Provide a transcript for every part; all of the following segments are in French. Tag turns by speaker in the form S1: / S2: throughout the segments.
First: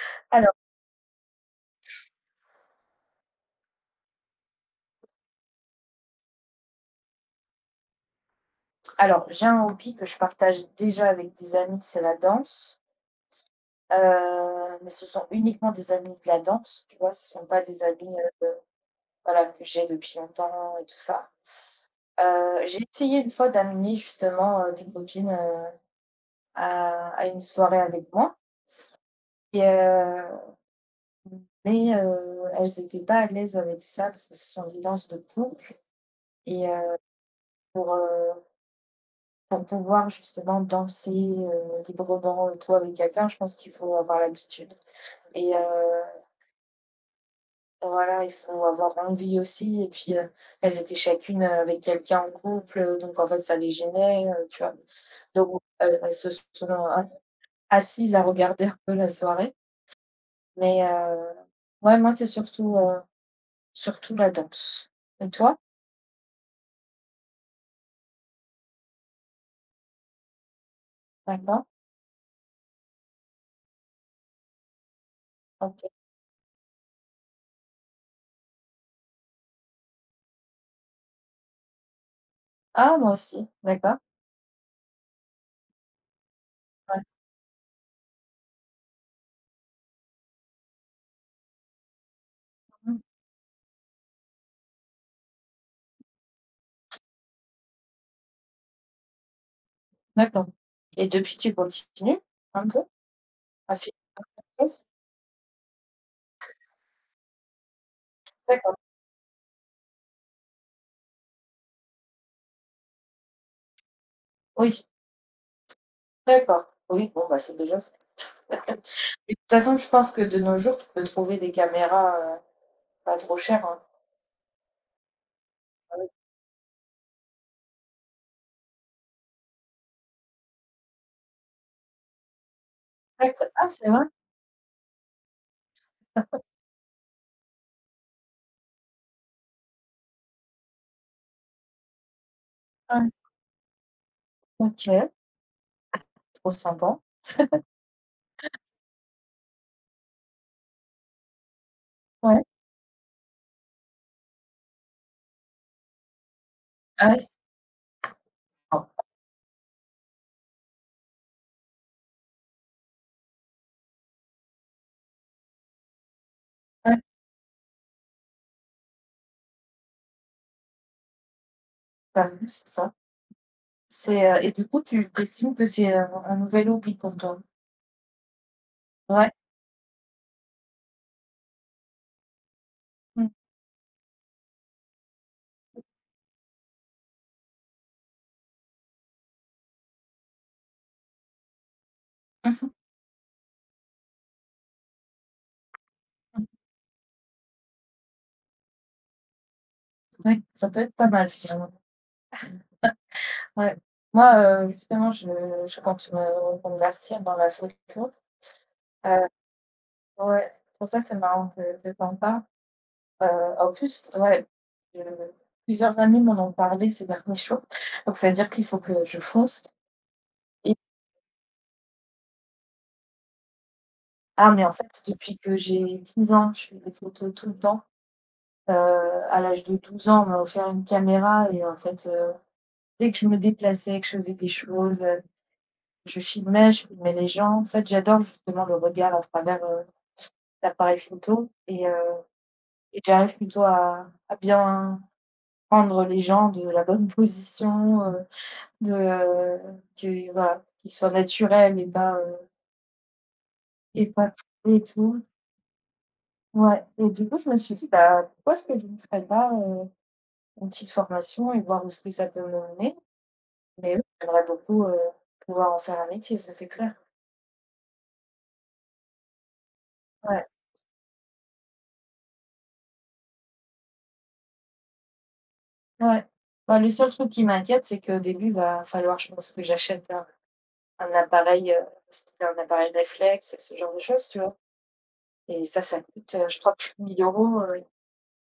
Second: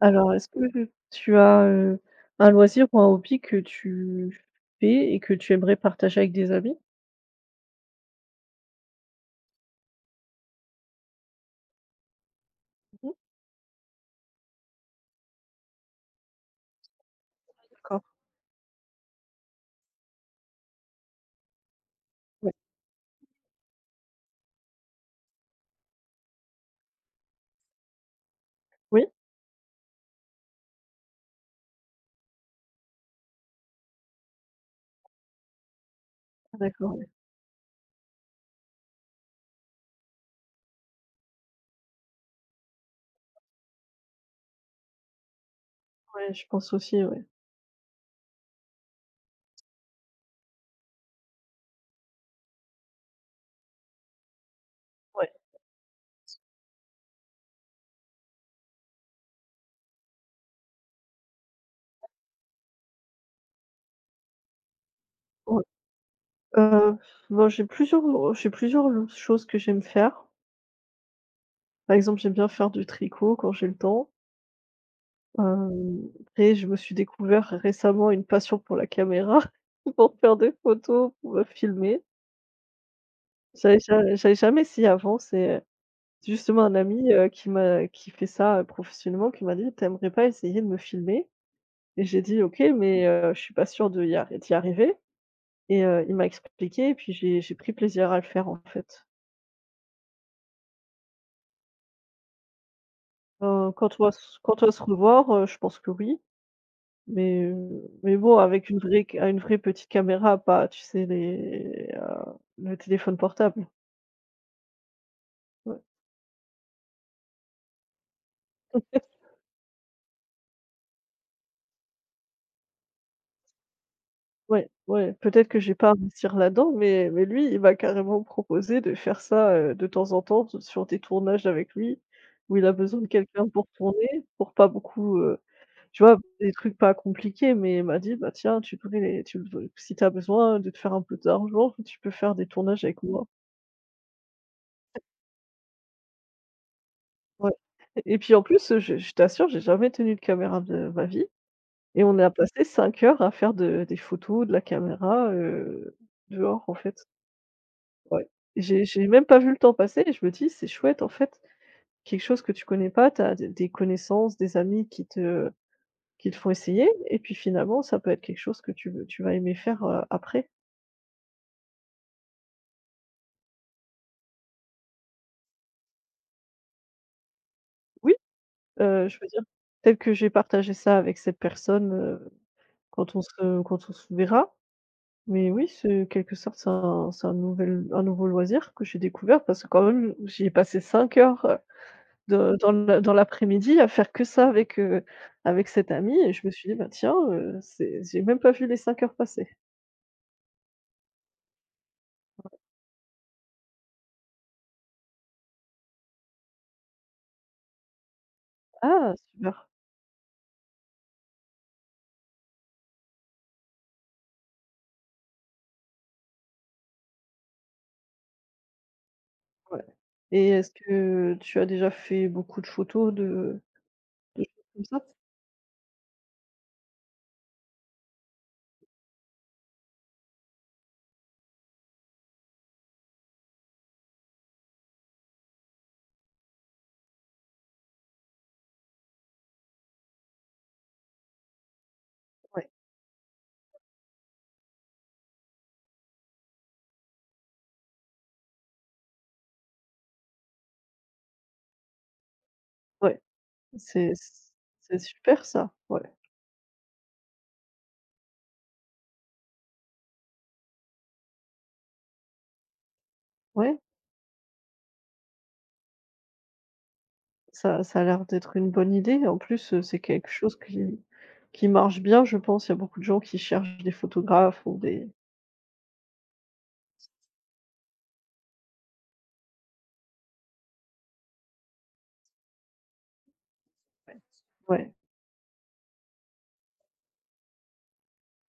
S1: Alors, est-ce
S2: Alors
S1: que tu as, un loisir ou un hobby que tu fais et que tu aimerais partager avec des amis?
S2: alors, j'ai un hobby que je partage déjà avec des amis, c'est la danse,
S1: Mmh,
S2: mais ce sont uniquement des amis de la danse, tu vois? Ce sont pas des
S1: d'accord.
S2: amis, heu, voilà, que j'ai depuis longtemps et tout ça.
S1: Ouais.
S2: J'ai essayé une fois d'amener justement, des copines, à une soirée avec moi
S1: Oui?
S2: et heu, elles n'étaient pas à l'aise avec ça parce que ce sont des danses de couple et
S1: D'accord,
S2: heu,
S1: ouais.
S2: pour, heu Pour pouvoir justement danser, librement et tout avec quelqu'un, je pense qu'il faut avoir l'habitude et heu,
S1: Ouais, je pense aussi, ouais.
S2: voilà, il faut avoir envie aussi et puis, elles étaient chacune, avec quelqu'un en couple, donc en fait, ça les gênait, tu vois?
S1: ouais.
S2: Donc, elles se sont a assises à regarder un peu la soirée, mais heu, ouais, moi, c'est surtout la danse et toi?
S1: Ouais, heu, bon, j'ai plusieurs, oh, j'ai plusieurs l choses que j'aime faire.
S2: D'accord.
S1: Par exemple, j'aime bien faire du tricot quand j'ai le temps.
S2: OK.
S1: Après, je me suis découvert récemment une passion pour la caméra, pour faire des photos, pour, filmer.
S2: Ah, moi aussi,
S1: J'avais
S2: d'accord,
S1: ja j'avais jamais essayé avant. C'est justement, un
S2: ouais,
S1: ami, qui fait ça, professionnellement, qui m'a dit: «Tu aimerais pas essayer de me filmer?» Et j'ai dit: «OK,
S2: mmh,
S1: mais je suis pas sûre de y arri d'y arriver.» Et il m'a expliqué et puis j'ai pris plaisir à le faire, en fait.
S2: d'accord et depuis, tu continues un peu
S1: Heu,
S2: à faire
S1: quand on va s quand
S2: des
S1: on va
S2: choses?
S1: se revoir, je pense que oui, mais mais bon, avec
S2: D'accord.
S1: une vraie petite caméra, pas, tu sais, le téléphone portable.
S2: Oui, d'accord. Oui, bon, bah, c'est déjà ça. Mais
S1: Ouais.
S2: de toute façon, je pense que de nos jours, tu peux trouver des caméras, pas trop chères, hein.
S1: Ouais, ouais, peut-être que je vais pas investir là-dedans, mais lui, il m'a carrément proposé de faire ça, de temps en temps s sur des tournages avec lui, où il a besoin de quelqu'un
S2: D'accord.
S1: pour
S2: Ah, c'est vrai?
S1: tourner, pour pas beaucoup, tu vois? Des trucs pas compliqués, mais il m'a dit: «Bah, tiens, tu connais les tu si t'as besoin de te faire un peu d'argent, tu peux faire des tournages avec
S2: Ouais.
S1: moi.»
S2: OK, trop sympa.
S1: Ouais et puis en plus, je t'assure, j'ai jamais tenu de caméra de ma vie et on a
S2: Ouais.
S1: passé 5 heures à faire de des photos, de la caméra, dehors, en fait.
S2: Ah oui.
S1: Ouais. J'ai
S2: Bon.
S1: j'ai même pas vu le temps passer et je me dis: «C'est chouette en fait, quelque chose que tu connais pas, tu as des connaissances, des amis qui te font essayer
S2: Ouais,
S1: et puis finalement ça peut être quelque chose que tu vas aimer faire, après.»
S2: bah, oui, c'est ça. Et du coup, tu estimes que c'est un nouvel hobby pour toi?
S1: Oui, je veux
S2: Ouais.
S1: dire, peut-être que j'ai partagé ça avec cette personne, quand on
S2: Mmh.
S1: se quand on se verra, mais oui, c'est en quelque sorte, c'est un nouveau loisir que j'ai découvert parce que quand même j'y ai passé 5 heures, de dans le dans l'après-midi à faire que ça avec cette amie et je me suis dit: «Bah, tiens, c'est j'ai même pas vu les 5 heures passer.»
S2: Ouais, ça peut être pas mal finalement. Ouais. Moi, justement, je compte me reconvertir dans la photo.
S1: Ah
S2: Heu,
S1: super,
S2: ouais, c'est pour ça, c'est marrant que tu en parles. En plus, ouais, heu, plusieurs amis m'en ont parlé ces derniers jours, donc ça veut dire qu'il faut que je fonce
S1: ouais et est-ce
S2: et
S1: que tu as déjà fait beaucoup de photos de
S2: mais
S1: choses
S2: en
S1: comme
S2: fait,
S1: ça?
S2: depuis que j'ai 10 ans, je fais des photos tout le temps. Heu, à l'âge de 12 ans, on m'a offert une caméra et en fait, dès que je me déplaçais, que je faisais des choses, je filmais les gens. En fait, j'adore justement le regard à travers, l'appareil photo et heu
S1: Ouais,
S2: et j'arrive plutôt à bien prendre les gens de la bonne position. De Que voilà, qu'il soit naturel et pas, heu,
S1: ouais,
S2: et
S1: c'est
S2: pas et
S1: c'est
S2: tout.
S1: super ça, ouais,
S2: Ouais et du coup, je me suis dit: «Bah, pourquoi est-ce que je ne ferais pas, une petite formation et voir où est-ce que ça peut me mener?»
S1: ouais,
S2: Mais oui, j'aimerais beaucoup, pouvoir en faire un métier, ça c'est clair.
S1: ça ça a l'air d'être une bonne idée. En plus, c'est quelque
S2: Ouais,
S1: chose qui marche bien, je pense. Il y a beaucoup de gens qui cherchent des photographes ou des
S2: ouais. Bah, le seul truc qui m'inquiète, c'est qu'au début, va falloir, je pense, que j'achète un appareil, style un appareil réflexe, ce genre de choses, tu vois?
S1: ouais,
S2: Et ça coûte, je crois plus de 1 000 €,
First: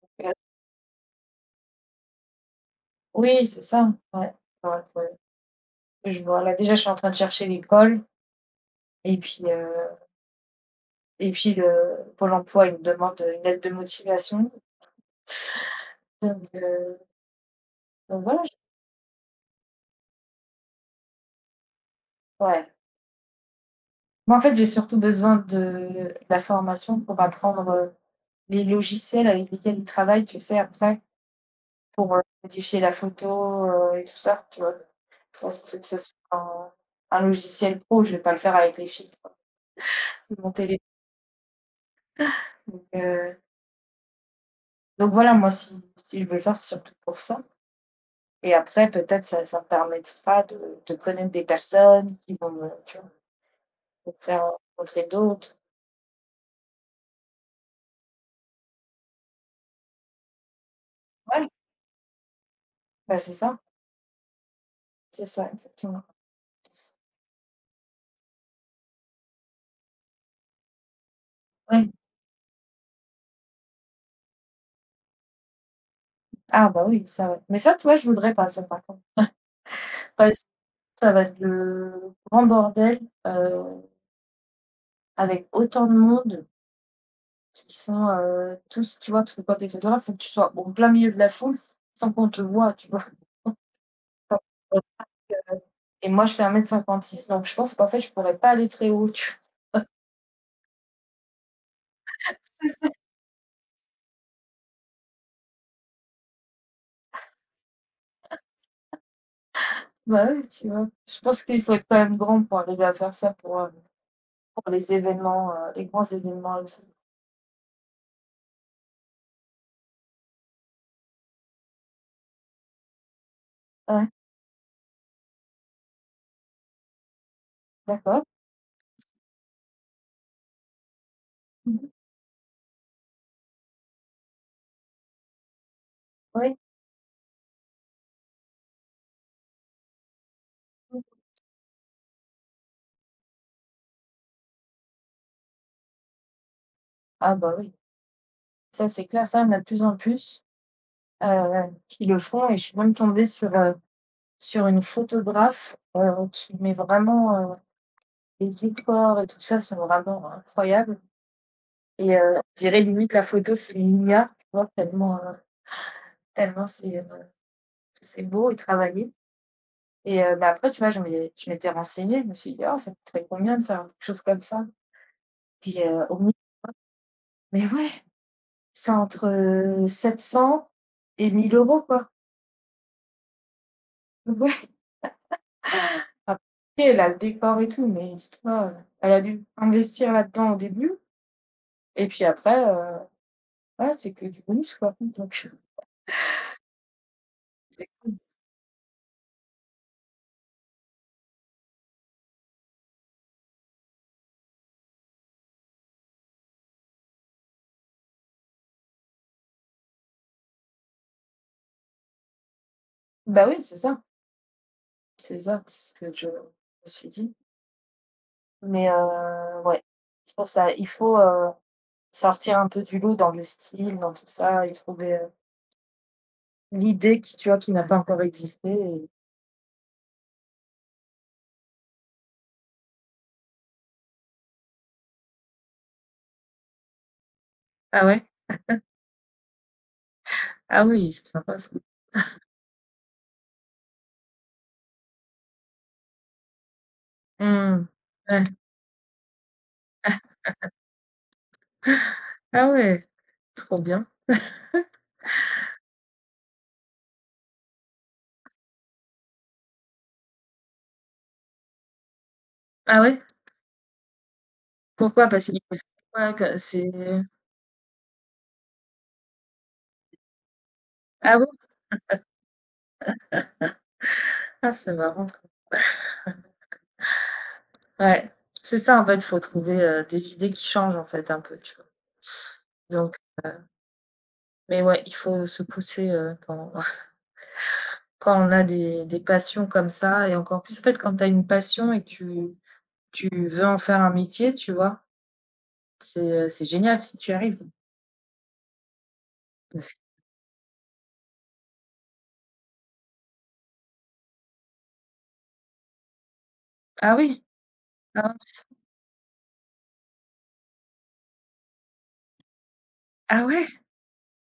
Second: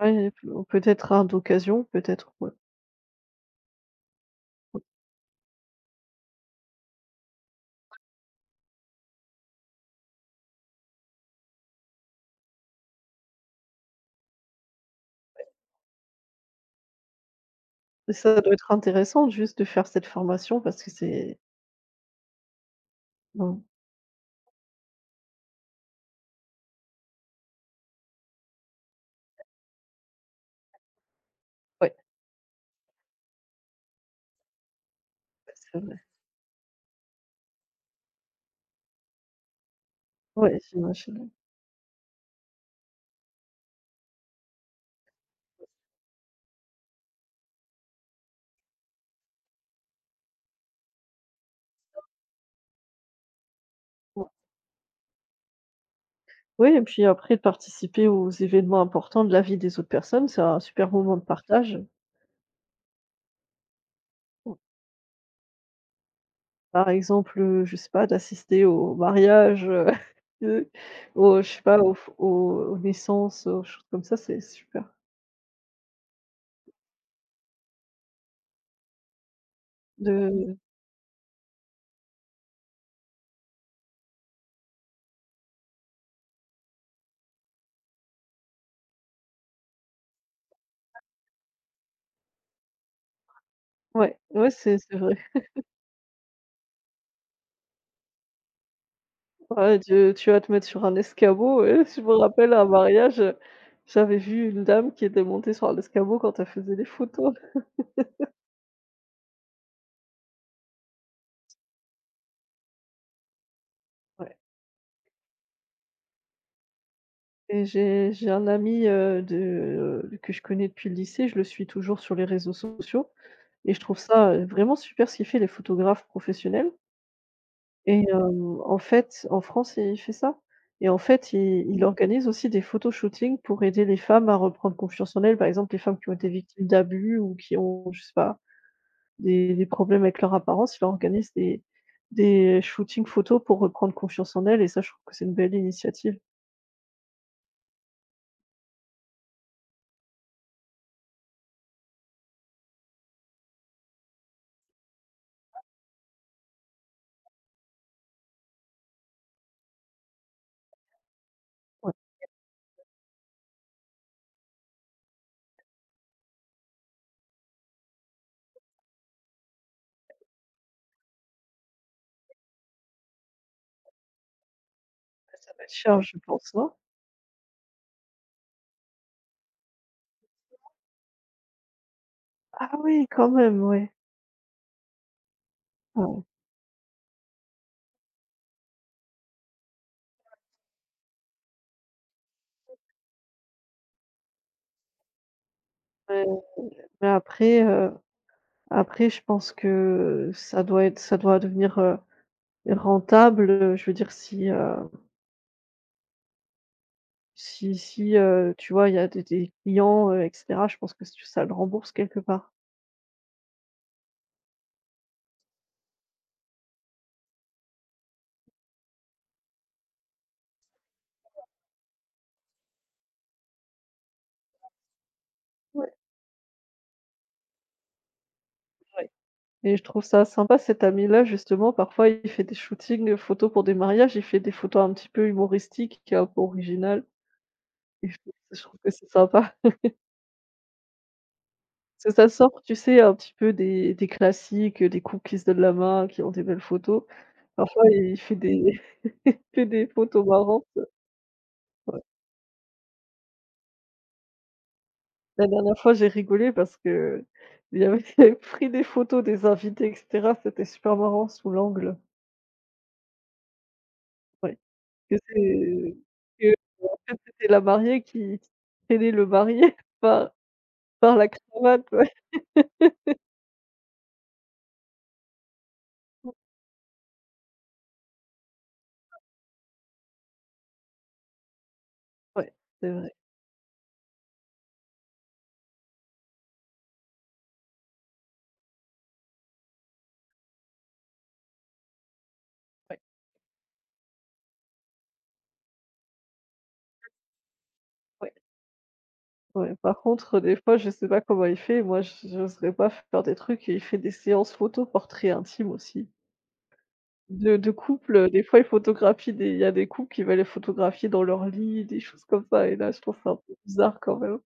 S1: ouais, peut-être un d'occasion, peut-être, ouais.
S2: oui, c'est ça, ouais. Ouais, ouais. Je vois, là, déjà, je suis en train de chercher l'école et puis, heu et puis le Pôle emploi, il me demande, une lettre de motivation. Donc heu, donc,
S1: Ça
S2: voilà, j
S1: doit être intéressant juste de faire cette formation parce que c'est
S2: ouais.
S1: mmh,
S2: Moi, en fait, j'ai surtout besoin de la formation pour apprendre, les logiciels avec lesquels ils travaillent, tu sais, après,
S1: ouais,
S2: pour, modifier la photo, et tout ça, tu vois? Parce qu'il faut
S1: c'est
S2: que
S1: vrai.
S2: ce soit un logiciel pro, je vais pas le faire avec les filtres,
S1: Ouais,
S2: monter les
S1: j'imagine.
S2: donc heu, donc voilà, moi, si je veux le faire, c'est surtout pour ça. Et après, peut-être, ça me permettra de connaître des personnes qui vont me tu vois? Me
S1: Ouais.
S2: faire rencontrer d'autres.
S1: Oui et puis après de participer aux événements importants de la vie des autres personnes, c'est un super moment de
S2: Ouais,
S1: partage.
S2: bah,
S1: Mmh.
S2: c'est ça, exactement.
S1: Par exemple, je sais pas, d'assister au mariage, de au je sais pas,
S2: Ouais.
S1: au au aux aux naissances, aux choses comme ça, c'est super
S2: Ah bah, oui, ça ouais. Mais ça, tu vois, je voudrais pas ça, par contre. Parce que
S1: de
S2: ça va être le grand bordel, heu, avec autant de monde qui sont, tous tu vois? Parce que quand tu es photographe, faut que tu sois en plein milieu de la foule sans qu'on te voit tu vois?
S1: ouais, ouais, c'est vrai.
S2: Et moi, je fais 1,56 m donc je pense qu'en fait, je pourrais pas aller très haut, tu
S1: Ouais, tu vas te mettre sur un escabeau, ouais. Je me rappelle à un
S2: vois?
S1: mariage, j'avais vu une dame qui était montée sur un escabeau quand elle faisait des photos.
S2: Bah, oui, tu vois? Je pense qu'il faut être quand même grand pour arriver à faire ça pour, heu,
S1: Ouais
S2: pour les événements, les grands événements et
S1: et j'ai un ami, de que je connais depuis le lycée, je le suis toujours sur les réseaux sociaux et je trouve
S2: ouais,
S1: ça, vraiment super ce qu'il fait, les photographes professionnels et
S2: d'accord.
S1: en fait, en France, il fait ça et en fait, il
S2: Mmh.
S1: organise aussi des photoshootings pour aider les femmes à reprendre confiance en elles. Par exemple, les femmes qui ont été
S2: Oui.
S1: victimes d'abus ou qui ont, je sais pas des problèmes avec leur apparence, ils leur
S2: Mmh.
S1: organisent des shootings photos pour reprendre confiance en elles et ça, je trouve que c'est une belle initiative.
S2: Ah bah, oui, ça c'est clair, ça, on a de plus en plus, qui le font et je suis même tombée sur, sur une photographe, qui met vraiment, les décors et tout ça sont vraiment incroyables
S1: Ouais,
S2: je dirais limite la photo c'est une IA, tu vois? Tellement c'est beau et travaillé. Mais après, tu vois, je m'étais renseignée, je me suis dit: «Oh, ça coûterait combien de faire quelque chose comme ça?»
S1: ça va être
S2: puis,
S1: cher, je
S2: au mi
S1: pense, non?
S2: mais ouais, c'est entre, 700 et 1 euros € quoi.
S1: Ah oui, quand même, ouais.
S2: Donc. Ouais.
S1: Ah ouais.
S2: Après, elle a le décor et tout, mais dis-toi, elle a dû investir là-dedans au début et puis après, voilà, c'est que du bonus quoi, donc
S1: Mais mais après,
S2: c'est
S1: heu,
S2: cool.
S1: après je pense que ça doit devenir, rentable, je veux dire si, tu vois, il y a des clients, et cetera, je pense que ça le rembourse quelque part.
S2: Bah oui, c'est ça, c'est ça, c'est ce que je me suis dit, mais ouais, c'est pour ça, il faut, sortir un peu du lot dans le style, dans tout ça et trouver,
S1: Ouais,
S2: l'idée qui tu vois, qui n'a pas encore existé
S1: ouais.
S2: et
S1: Et je trouve ça sympa cet ami-là justement, parfois il fait des shootings, photos pour des mariages, il fait des photos un petit peu humoristiques et un peu originales
S2: ah
S1: et je
S2: ouais?
S1: trouve je trouve que c'est sympa.
S2: Ah oui, c'est sympa ça.
S1: Parce que ça sort, tu sais, un petit peu des classiques, des couples qui se donnent la main, qui ont des belles photos. Parfois
S2: Mmh.
S1: il fait
S2: Ouais.
S1: des il fait des photos marrantes. Ouais.
S2: Ah ouais, trop bien.
S1: La dernière fois j'ai rigolé parce qu'il avait il avait pris des photos des invités et cetera, c'était super marrant sous l'angle,
S2: Ah ouais?
S1: ouais. Que
S2: Pourquoi? Parce qu'il préfère
S1: c'est
S2: quoi que c'est
S1: En fait, c'était la mariée qui traînait le marié par par la
S2: ah bon?
S1: cravate, ouais.
S2: Ah c'est marrant ça. Ouais. C'est ça en fait, faut trouver, des idées qui changent en fait un peu, tu vois?
S1: Ouais, c'est vrai,
S2: Donc mais ouais, il faut se pousser, quand quand on a des passions comme ça et encore plus en fait quand tu as une passion et que tu
S1: ouais,
S2: tu veux en faire un métier, tu vois? C'est génial si tu y arrives
S1: ouais, ouais.
S2: parce
S1: Par
S2: que
S1: contre, des fois, je sais pas comment il fait, moi j'oserais pas faire des trucs et il fait des séances photos portraits intimes aussi,
S2: ah oui?
S1: de couples,
S2: Ah
S1: des fois il
S2: mince.
S1: photographie des il y a des couples qui va les photographier dans leur lit, des choses comme ça et là, je trouve ça un
S2: Ah
S1: peu
S2: ouais?
S1: bizarre quand même.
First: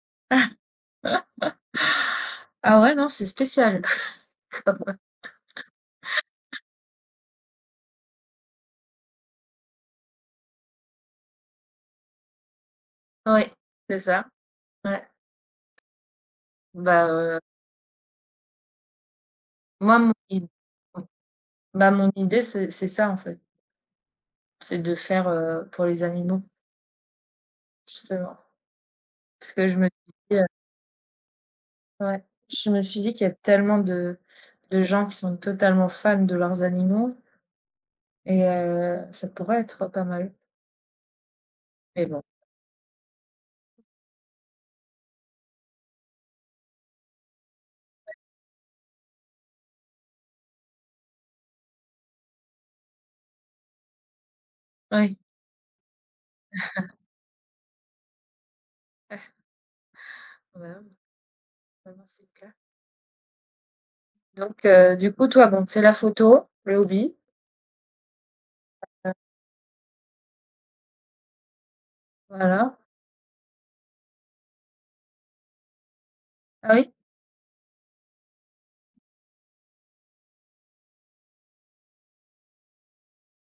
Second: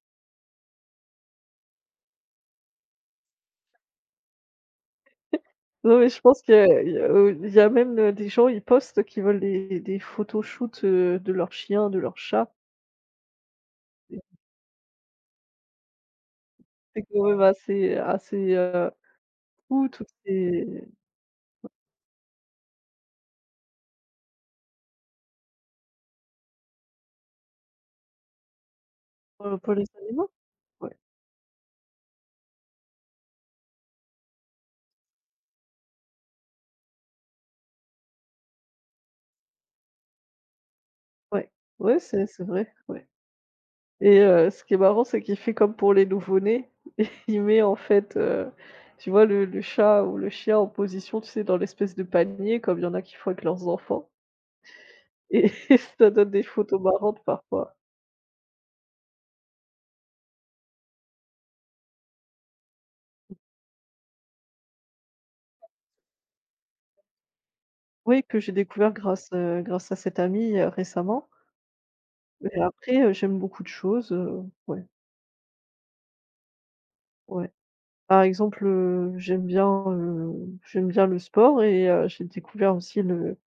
S2: Ah ouais, non, c'est spécial.
S1: Non, mais je pense qu'il y a il y a même, des gens, ils postent qui veulent des photoshoots, de leurs chiens, de leurs chats.
S2: Oui, c'est ça. Ouais.
S1: C'est
S2: Bah,
S1: quand même
S2: heu,
S1: assez assez, fou
S2: Moi,
S1: toutes ces
S2: mon idée, c'est ça, en fait. C'est de faire, pour les animaux, justement. Parce que
S1: pour
S2: je me
S1: les
S2: suis
S1: animaux.
S2: dit,
S1: Ouais,
S2: ouais, je me suis dit qu'il y a tellement de gens qui sont totalement fans de leurs animaux ça pourrait être pas mal.
S1: ouais, ouais,
S2: Mais bon,
S1: c'est vrai, ouais et ce qui est marrant, c'est qu'il fait comme pour les nouveau-nés, et il met en fait, tu vois le chat ou le chien en position, tu sais, dans l'espèce de panier comme il y en a qui font avec leurs enfants
S2: oui.
S1: et ça donne des photos marrantes parfois.
S2: Bah oui, bah c'est clair. Donc du coup, toi, bon, c'est la photo, le hobby.
S1: Oui, que j'ai découvert
S2: Euh,
S1: grâce à cette amie, récemment, mais
S2: voilà.
S1: après, j'aime beaucoup de choses, ouais,
S2: Ah oui?
S1: ouais. Par exemple, j'aime bien le sport et j'ai découvert aussi le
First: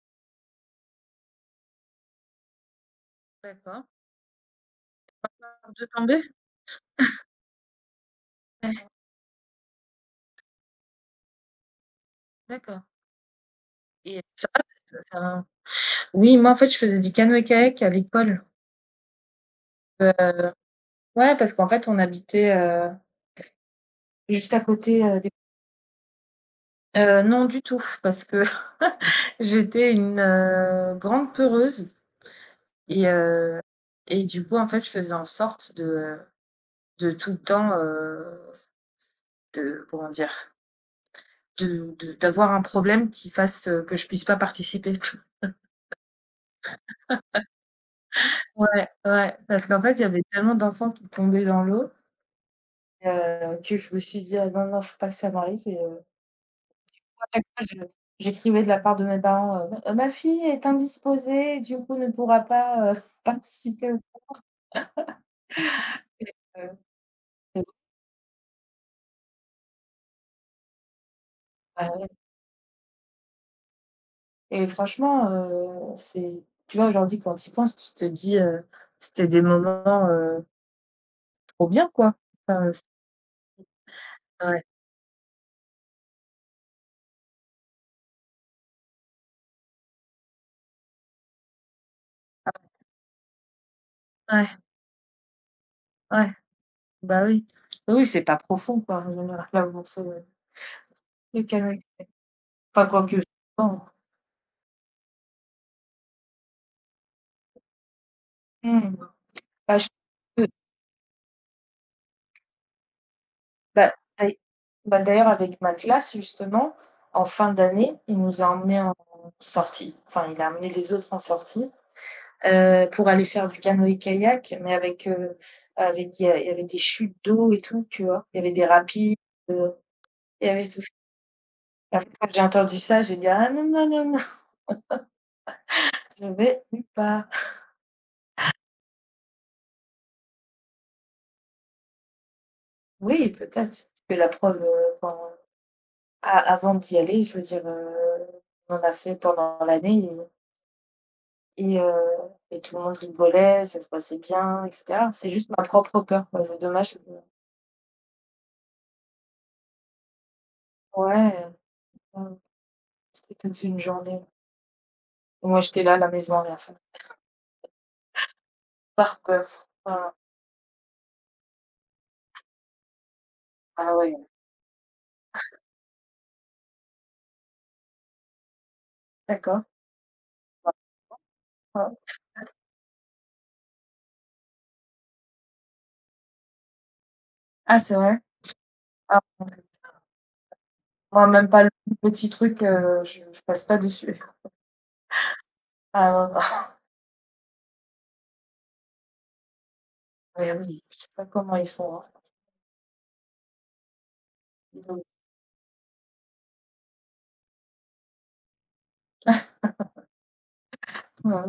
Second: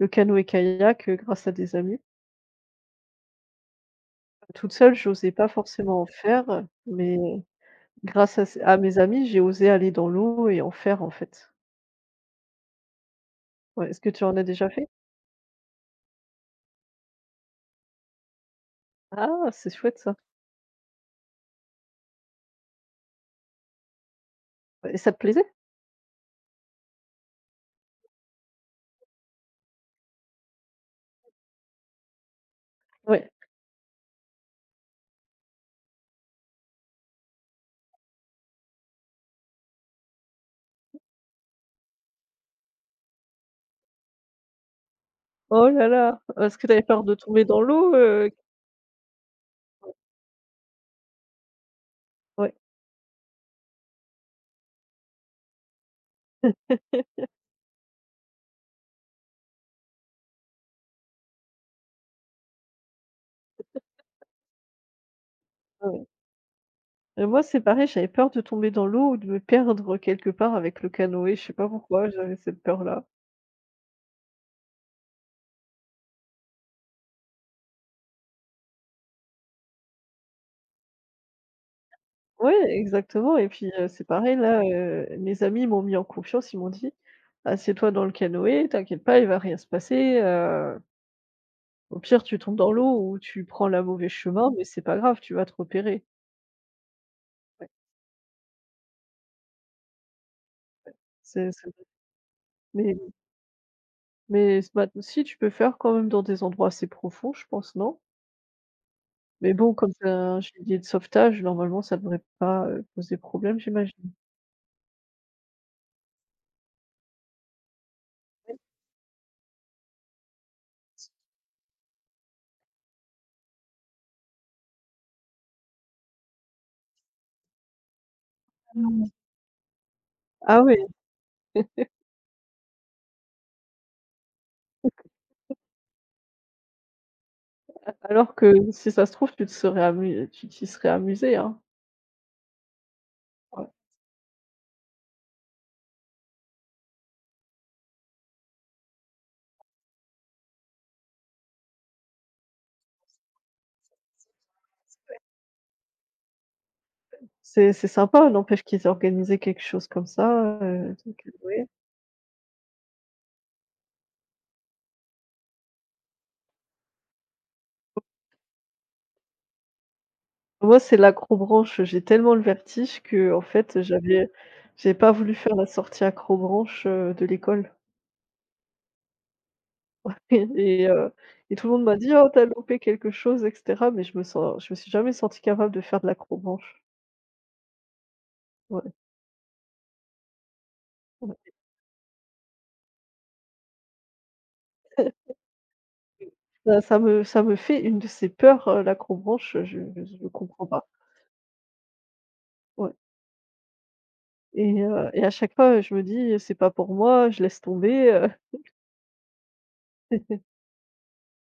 S1: le canoë-kayak, grâce à des amis.
S2: D'accord.
S1: Toute seule, j'osais pas
S2: De
S1: forcément en
S2: tomber?
S1: faire, mais grâce à c
S2: Ouais,
S1: à mes amis, j'ai osé aller dans l'eau et en faire, en fait.
S2: d'accord.
S1: Ouais, est-ce que
S2: Et
S1: tu en as
S2: ça
S1: déjà fait?
S2: peut faire un Oui, moi, en fait, je faisais du canoë-kayak à l'école.
S1: Ah, c'est chouette ça
S2: Heu, ouais, parce qu'en fait, on habitait, juste à
S1: et
S2: côté,
S1: ça te
S2: des
S1: plaisait?
S2: non du tout, parce que j'étais une, grande peureuse et
S1: Ouais.
S2: heu et du coup, en fait, je faisais en sorte de tout le temps, de comment dire? De d'avoir un problème qui fasse, que je puisse pas participer.
S1: Oh là là! Est-ce que tu avais peur de tomber dans l'eau?
S2: Ouais, ouais, parce qu'en fait, il y avait tellement d'enfants qui tombaient dans l'eau,
S1: Ouais.
S2: que je me suis dit: «Ah non, non, faut pas que ça m'arrive» chaque fois, je j'écrivais de la part de mes parents, «Ma fille est indisposée, du coup, ne pourra pas, participer au»
S1: Ouais.
S2: heu,
S1: Et moi, c'est
S2: et
S1: pareil, j'avais peur de tomber dans l'eau ou de me perdre quelque part avec le canoë, je sais pas
S2: bah,
S1: pourquoi j'avais cette peur-là.
S2: et franchement, c'est tu vois, aujourd'hui, quand tu y penses, tu te dis: «C'était des moments, trop bien, quoi».
S1: Ouais,
S2: Enfin, c
S1: exactement et puis, c'est pareil là,
S2: ouais,
S1: mes amis m'ont mis en confiance, ils m'ont dit: «Assieds-toi dans le canoë, t'inquiète pas, il va rien se passer, au pire tu tombes dans l'eau ou tu prends le mauvais
S2: ouais,
S1: chemin, mais c'est pas grave, tu vas te repérer.»
S2: ouais, bah, oui.
S1: Ouais,
S2: Oui, c'est pas profond, quoi, le morceau, ouais. Le
S1: c'est
S2: calme. Enfin,
S1: mais
S2: quoique, je pense.
S1: mais c'est pas si tu peux faire quand même dans des endroits assez profonds, je pense, non?
S2: Mmh.
S1: Mais bon,
S2: Bah,
S1: comme c'est un
S2: je
S1: gilet de sauvetage, normalement ça devrait pas, poser problème,
S2: Bah,
S1: j'imagine.
S2: d'ail D'ailleurs avec ma classe justement, en fin d'année, il nous a emmenés en sortie, enfin il a emmené les autres en sortie, pour aller faire du canoë-kayak, mais avec il y avait des chutes d'eau et tout, tu vois? Il y avait des
S1: Mm.
S2: rapides, heu, il y
S1: Ah
S2: avait
S1: oui.
S2: tout ça. Et en fait, quand j'ai entendu ça, j'ai dit: «Ah non, non, non, non, je vais nulle part».
S1: Alors que si ça se trouve, tu t'y serais amusé, hein?
S2: Oui, peut-être.
S1: Ouais.
S2: Parce que la preuve, enfin, a avant d'y aller, je veux dire, on en a fait pendant l'année. Et heu et tout le monde rigolait, ça se passait bien et cetera. C'est juste ma propre peur, quoi. C'est dommage que
S1: C'est sympa, n'empêche qu'ils aient organisé quelque chose comme ça, donc
S2: ouais,
S1: ouais.
S2: mmh, c'était toute une journée. Moi, j'étais là à la maison à rien faire. Par peur. Ah,
S1: Moi, c'est l'accrobranche, j'ai tellement le vertige qu'en fait,
S2: ah ouais,
S1: j'ai pas voulu faire la sortie accrobranche, de l'école.
S2: d'accord.
S1: Ouais et heu et tout le monde
S2: Ouais.
S1: m'a dit: «Oh, tu as loupé quelque chose» et cetera, mais je me suis jamais sentie capable de faire de l'accrobranche.
S2: Ah, c'est vrai?
S1: Ouais,
S2: Ah mmh. Moi, même
S1: ouais.
S2: pas le plus petit truc, je passe pas dessus. Ah non, non.
S1: Bah, ça me fait une de ces peurs, l'accrobranche, je
S2: Mais
S1: comprends
S2: oui,
S1: pas.
S2: je sais pas comment ils font, hein.
S1: Ouais et
S2: Mmh.
S1: heu et à chaque fois, je me dis: «C'est pas pour moi, je laisse tomber».
S2: Ouais.